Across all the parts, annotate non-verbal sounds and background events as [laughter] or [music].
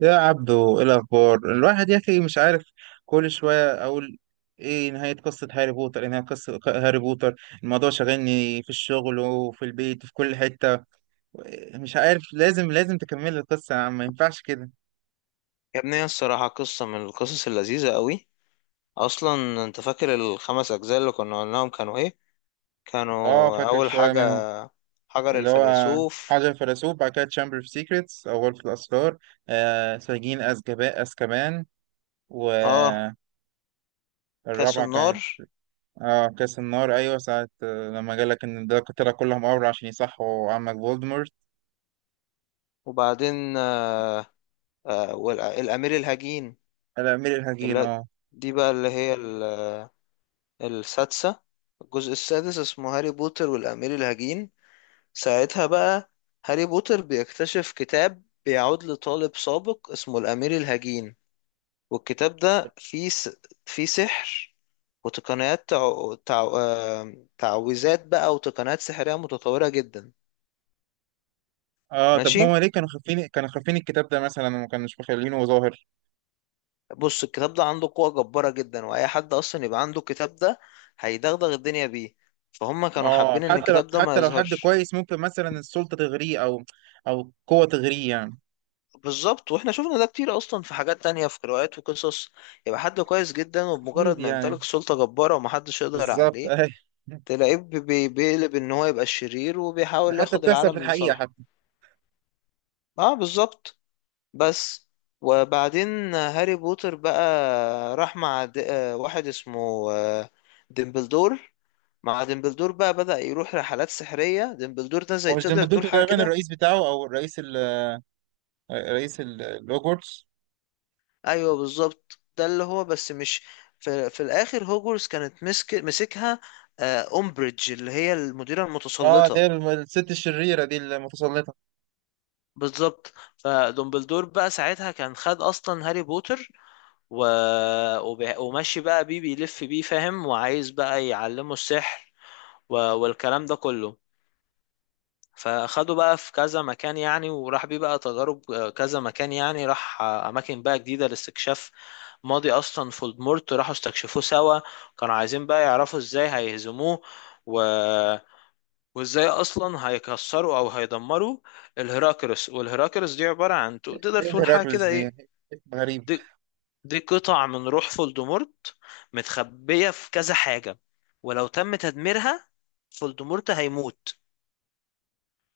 يا عبدو، ايه الاخبار؟ الواحد يا اخي مش عارف. كل شويه اقول ايه نهايه قصه هاري بوتر؟ الموضوع شاغلني في الشغل وفي البيت وفي كل حته. مش عارف، لازم تكمل القصه يا عم، ما ينفعش كده. يا ابني، هي الصراحة قصة من القصص اللذيذة قوي. أصلا أنت فاكر الخمس أجزاء اللي كنا قلناهم كانوا إيه؟ اه، كانوا فاكر أول شويه حاجة منهم. حجر اللي هو الفيلسوف. حجر الفيلسوف، بعد كده تشامبر اوف سيكريتس او غرفه الاسرار. آه، سجين azkaban. آه والرابعه كاس كانت النار. اه كاس النار، ايوه. ساعة لما جالك ان ده القتلة كلهم امر عشان يصحوا عمك فولدمورت. وبعدين والأمير الهجين الامير الحكيم، اللي اه. دي بقى اللي هي ال- السادسة. الجزء السادس اسمه هاري بوتر والأمير الهجين. ساعتها بقى هاري بوتر بيكتشف كتاب بيعود لطالب سابق اسمه الأمير الهجين. والكتاب ده فيه سحر وتقنيات تع... تع... آه، تعويذات بقى وتقنيات سحرية متطورة جدا. اه طب ماشي. هما ليه كانوا خافين الكتاب ده مثلا وما كانوش مخلينه ظاهر؟ بص الكتاب ده عنده قوة جبارة جدا، وأي حد أصلا يبقى عنده الكتاب ده هيدغدغ الدنيا بيه. فهم كانوا اه، حابين إن حتى لو الكتاب ده ما حتى لو حد يظهرش. كويس ممكن مثلا السلطة تغريه او قوة تغريه يعني. بالظبط، واحنا شفنا ده كتير اصلا في حاجات تانية في روايات وقصص. يبقى حد كويس جدا، اكيد وبمجرد ما يعني، يمتلك سلطة جبارة ومحدش يقدر بالظبط عليه اي. [laughs] تلاقيه بيقلب ان هو يبقى الشرير ده وبيحاول حتى ياخد بتحصل في العالم الحقيقة لصالحه. حتى. اه بالظبط. بس. وبعدين هاري بوتر بقى راح مع د... آه، واحد اسمه ديمبلدور. مع ديمبلدور بقى بدأ يروح رحلات سحرية. ديمبلدور ده هو زي مش تقدر ديمبلدور تقول حاجة تقريبا كده. الرئيس بتاعه، او الرئيس الهوجورتس؟ ايوه بالظبط، ده اللي هو، بس مش في الاخر. هوجورس كانت مسكها أمبريدج اللي هي المديرة اه، المتسلطة. دي الست الشريرة دي المتسلطة. بالظبط. فدومبلدور بقى ساعتها كان خد اصلا هاري بوتر و... وماشي بقى بيه، بيلف بيه، فاهم، وعايز بقى يعلمه السحر والكلام ده كله. فاخده بقى في كذا مكان يعني، وراح بيه بقى تجارب، كذا مكان يعني، راح اماكن بقى جديدة لاستكشاف ماضي اصلا فولدمورت، راحوا استكشفوه سوا. كانوا عايزين بقى يعرفوا ازاي هيهزموه، و... وازاي اصلا هيكسروا او هيدمروا الهراكرس. والهراكرس دي عباره عن تقدر ايه تقول حاجه هيراكلس كده دي؟ ايه. غريبة. دي, دي قطع من روح فولدمورت متخبيه في كذا حاجه، ولو تم تدميرها فولدمورت هيموت.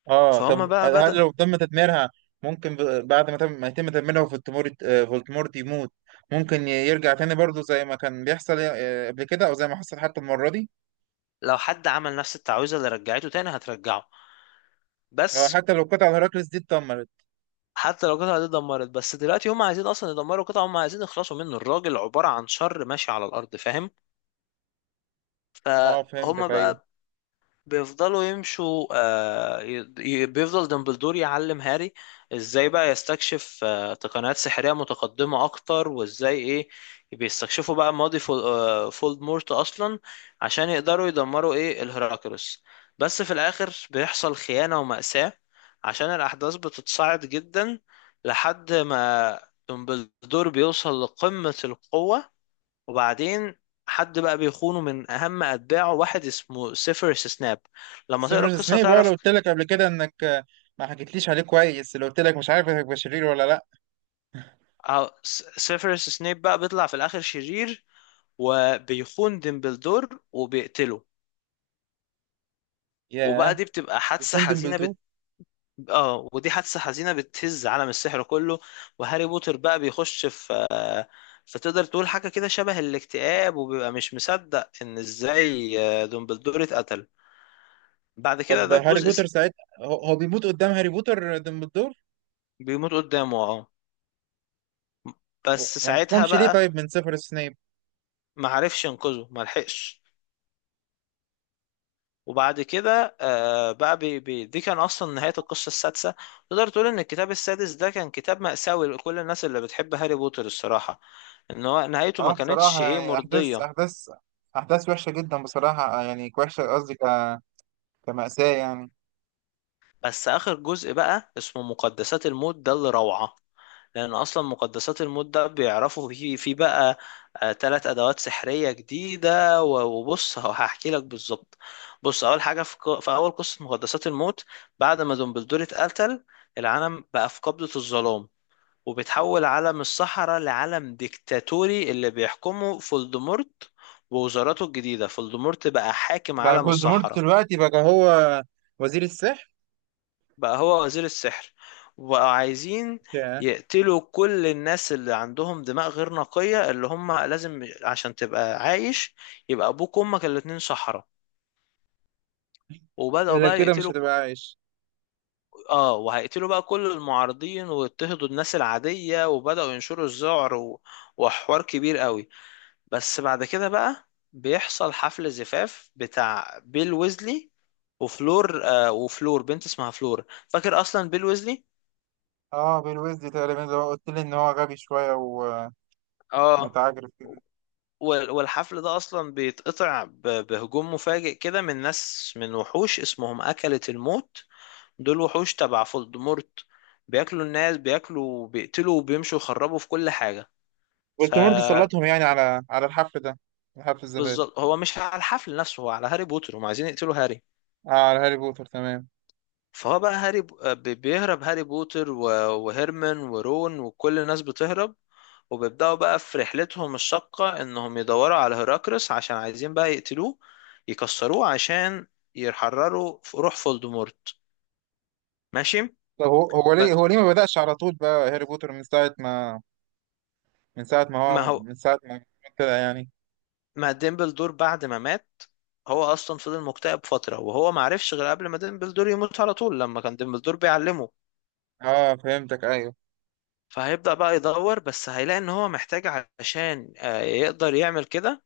اه فهم طب بقى هل بدأ. لو تم تدميرها ممكن بعد ما يتم تدميرها فولتمورت، فولتمورت يموت؟ ممكن يرجع تاني برضه زي ما كان بيحصل قبل كده، او زي ما حصل حتى المرة دي. لو حد عمل نفس التعويذه اللي رجعته تاني هترجعه. بس، حتى لو قطع هيراكلس دي اتدمرت. حتى لو القطعه دي اتدمرت. بس دلوقتي هم عايزين اصلا يدمروا قطعه، هم عايزين يخلصوا منه. الراجل عباره عن شر ماشي على الارض، فاهم. اه فهم فهمتك، ايوه. بقى بيفضلوا يمشوا، بيفضل دمبلدور يعلم هاري ازاي بقى يستكشف تقنيات سحرية متقدمة اكتر، وازاي ايه بيستكشفوا بقى ماضي فولدمورت اصلا عشان يقدروا يدمروا ايه الهراكروس. بس في الاخر بيحصل خيانة ومأساة عشان الاحداث بتتصاعد جدا لحد ما دمبلدور بيوصل لقمة القوة. وبعدين حد بقى بيخونه من اهم اتباعه، واحد اسمه سيفيروس سناب. لما تقرا سيفيروس القصه سنيب، اه، لو تعرف. قلت لك قبل كده انك ما حكيتليش عليه كويس، لو قلت لك مش عارف هيبقى شرير ولا لا. سيفيروس سناب بقى بيطلع في الاخر شرير، وبيخون ديمبلدور وبيقتله. وبقى ياه، دي بتبقى حادثه بيكون حزينه ديمبلدور. بت... اه ودي حادثه حزينه بتهز عالم السحر كله. وهاري بوتر بقى بيخش في فتقدر تقول حاجه كده شبه الاكتئاب، وبيبقى مش مصدق ان ازاي ديمبلدور اتقتل. بعد كده طب ده هاري الجزء بوتر س- ساعتها هو بيموت قدام هاري بوتر ديمبلدور؟ بيموت قدامه اه. بس ما ساعتها انتقمش ليه بقى طيب من سيفيروس سنيب؟ ما عرفش ينقذه، ما لحقش. وبعد كده آه بقى بي بي دي كان اصلا نهاية القصة السادسة. تقدر تقول ان الكتاب السادس ده كان كتاب مأساوي لكل الناس اللي بتحب هاري بوتر، الصراحة، ان هو نهايته ما اه كانتش بصراحة ايه يعني، مرضية. أحداث وحشة جدا بصراحة، يعني وحشة قصدي كمأساة يعني. بس اخر جزء بقى اسمه مقدسات الموت ده اللي روعة، لأن أصلا مقدسات الموت ده بيعرفوا في بقى تلات أدوات سحرية جديدة. وبص، هحكي لك بالظبط. بص، أول حاجة في أول قصة مقدسات الموت، بعد ما دومبلدور اتقتل، العالم بقى في قبضة الظلام، وبيتحول عالم الصحراء لعالم ديكتاتوري اللي بيحكمه فولدمورت ووزاراته الجديدة. فولدمورت بقى حاكم يعني عالم فولدمورت الصحراء، دلوقتي بقى هو وزير السحر. بقى هو وزير السحر. وبقوا عايزين يا. يقتلوا كل الناس اللي عندهم دماء غير نقية، اللي هم لازم عشان تبقى عايش يبقى أبوك وأمك الاتنين سحرة. وبدأوا إلا بقى كده مش يقتلوا. هتبقى عايش. اه وهيقتلوا بقى كل المعارضين، ويضطهدوا الناس العادية، وبدأوا ينشروا الذعر وحوار كبير قوي. بس بعد كده بقى بيحصل حفل زفاف بتاع بيل ويزلي وفلور. وفلور بنت اسمها فلور، فاكر أصلا بيل ويزلي. اه، بيل ويزلي تقريبا زي ما قلت لي إن هو غبي شوية اه ومتعجرف كده. والحفل ده اصلا بيتقطع بهجوم مفاجئ كده من ناس، من وحوش اسمهم أكلة الموت. دول وحوش تبع فولدمورت، بياكلوا الناس، بياكلوا، بيقتلوا، وبيمشوا يخربوا في كل حاجة. فولدمورت فبالظبط. سلطهم يعني على الحفل ده، حفل الزفاف. هو مش على الحفل نفسه، هو على هاري بوتر، هم عايزين يقتلوا هاري. اه، على هاري بوتر تمام. فهو بقى بيهرب هاري بوتر و- وهيرمان ورون وكل الناس بتهرب. وبيبدأوا بقى في رحلتهم الشاقة إنهم يدوروا على هيراكرس عشان عايزين بقى يقتلوه، يكسروه، عشان يحرروا روح فولدمورت. ماشي. طب هو هو ب- ليه هو ليه ما بدأش على طول بقى هاري بوتر من ساعة ما من ساعة ما ما هو هو، من ساعة ما كده يعني؟ ما ديمبلدور بعد ما مات هو أصلا فضل مكتئب فترة، وهو ما عرفش غير قبل ما ديمبلدور يموت على طول لما كان ديمبلدور بيعلمه. اه فهمتك، ايوه. فهيبدأ بقى يدور، بس هيلاقي إن هو محتاج، عشان يقدر يعمل كده،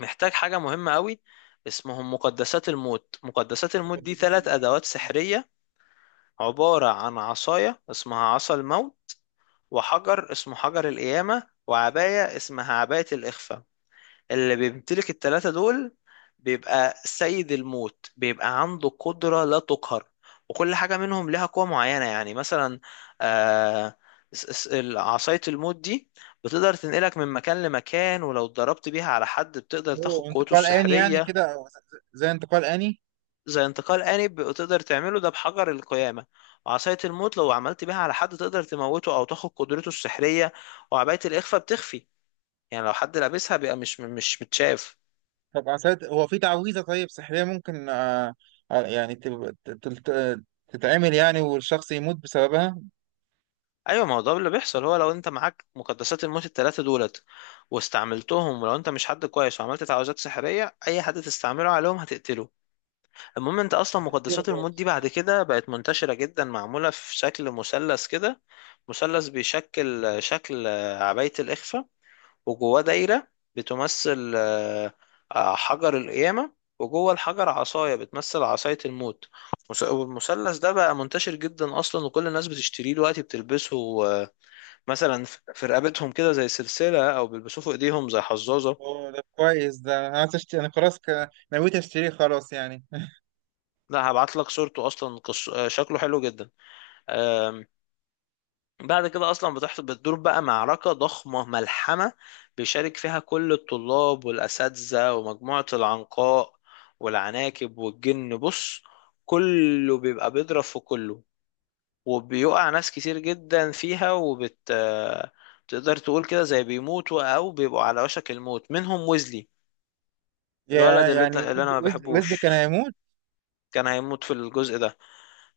محتاج حاجة مهمة قوي اسمهم مقدسات الموت. مقدسات الموت دي مقدسات ثلاث الموت. أدوات سحرية، عبارة عن عصاية اسمها عصا الموت، وحجر اسمه حجر القيامة، وعباية اسمها عباية الإخفاء. اللي بيمتلك التلاتة دول بيبقى سيد الموت، بيبقى عنده قدرة لا تقهر. وكل حاجة منهم لها قوة معينة يعني. مثلا آه عصاية الموت دي بتقدر تنقلك من مكان لمكان، ولو اتضربت بيها على حد بتقدر تاخد اوه، قوته انتقال آني يعني السحرية. كده، أو زي انتقال آني؟ زي انتقال آني تقدر تعمله ده بحجر القيامة. وعصاية الموت لو عملت بيها على حد تقدر تموته أو تاخد قدرته السحرية. وعباية الإخفاء بتخفي، يعني لو حد لابسها بيبقى مش متشاف. طب عساد هو في تعويذة طيب سحرية ممكن، يعني تتعمل يعني والشخص يموت بسببها؟ أيوة، ما هو ده اللي بيحصل. هو لو أنت معاك مقدسات الموت التلاتة دولت واستعملتهم، ولو أنت مش حد كويس وعملت تعويذات سحرية أي حد تستعمله عليهم هتقتله. المهم، أنت أصلا هتقتله مقدسات الموت دي خالص، بعد آه. كده بقت منتشرة جدا، معمولة في شكل مثلث كده. مثلث بيشكل شكل عباية الإخفاء، وجواه دايرة بتمثل حجر القيامة، وجوه الحجر عصاية بتمثل عصاية الموت. والمثلث ده بقى منتشر جدا أصلا، وكل الناس بتشتريه دلوقتي بتلبسه، مثلا في رقبتهم كده زي سلسلة، أو بيلبسوه في إيديهم زي حظاظة. اوه ده كويس. ده انا عايز اشتري، انا خلاص نويت اشتريه خلاص يعني. [laughs] لا، هبعت لك صورته أصلا، شكله حلو جدا. بعد كده اصلا بتدور بقى معركه ضخمه ملحمه. بيشارك فيها كل الطلاب والاساتذه ومجموعه العنقاء والعناكب والجن. بص، كله بيبقى بيضرب في كله، وبيقع ناس كتير جدا فيها، وبت آه، تقدر تقول كده زي بيموتوا او بيبقوا على وشك الموت. منهم ويزلي، الولد يا يعني اللي انا ما وزلي بحبوش، كان هيموت؟ كان هيموت في الجزء ده.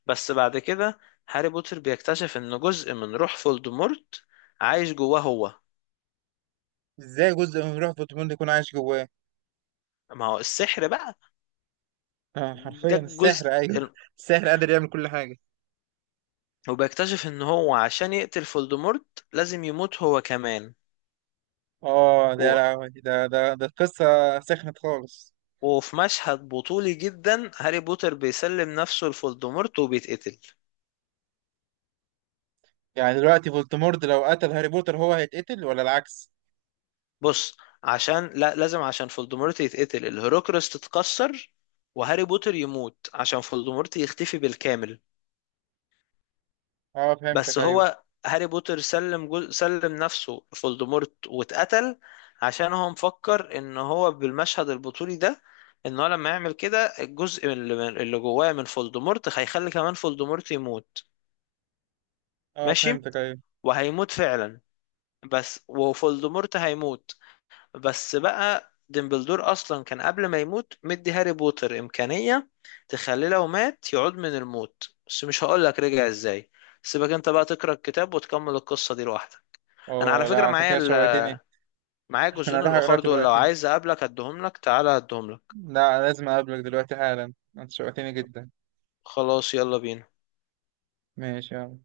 بس بعد كده هاري بوتر بيكتشف ان جزء من روح فولدمورت عايش جواه هو. ازاي جزء من روح فوتوموند يكون عايش جواه؟ ما هو السحر بقى. آه، ده حرفيا السحر، الجزء ايوه. ال- السحر قادر يعمل كل حاجة. وبيكتشف ان هو عشان يقتل فولدمورت لازم يموت هو كمان. اه ده يا و... لهوي، ده قصة. سخنت خالص. وفي مشهد بطولي جدا هاري بوتر بيسلم نفسه لفولدمورت وبيتقتل. يعني دلوقتي فولتمورت لو قتل هاري بوتر، هو هيتقتل ولا العكس؟ بص، عشان لا، لازم عشان فولدمورت يتقتل الهوروكريس تتكسر، وهاري بوتر يموت عشان فولدمورت يختفي بالكامل. اه فهمتك، بس ايوه. هو هاري بوتر سلم نفسه فولدمورت واتقتل، عشان هو مفكر ان هو بالمشهد البطولي ده، ان هو لما يعمل كده الجزء اللي جواه من فولدمورت هيخلي كمان فولدمورت يموت. اه ماشي. فهمتك، ايوه. وهيموت فعلا. بس، وفولدمورت هيموت. بس بقى ديمبلدور اصلا كان قبل ما يموت مدي هاري بوتر امكانية تخليه لو مات يعود من الموت، بس مش هقولك رجع ازاي. سيبك انت بقى تقرا الكتاب وتكمل القصة دي لوحدك. انا اه على فكرة لا، انت معايا كده شوقتني. [laughs] معايا انا الجزئين اروح اقرا الاخر دول، لو دلوقتي. عايز اقابلك اديهم لك، تعالى اديهم لك. لا، لازم اقابلك دلوقتي حالا، انت شوقتني جدا. خلاص، يلا بينا. ماشي، يلا.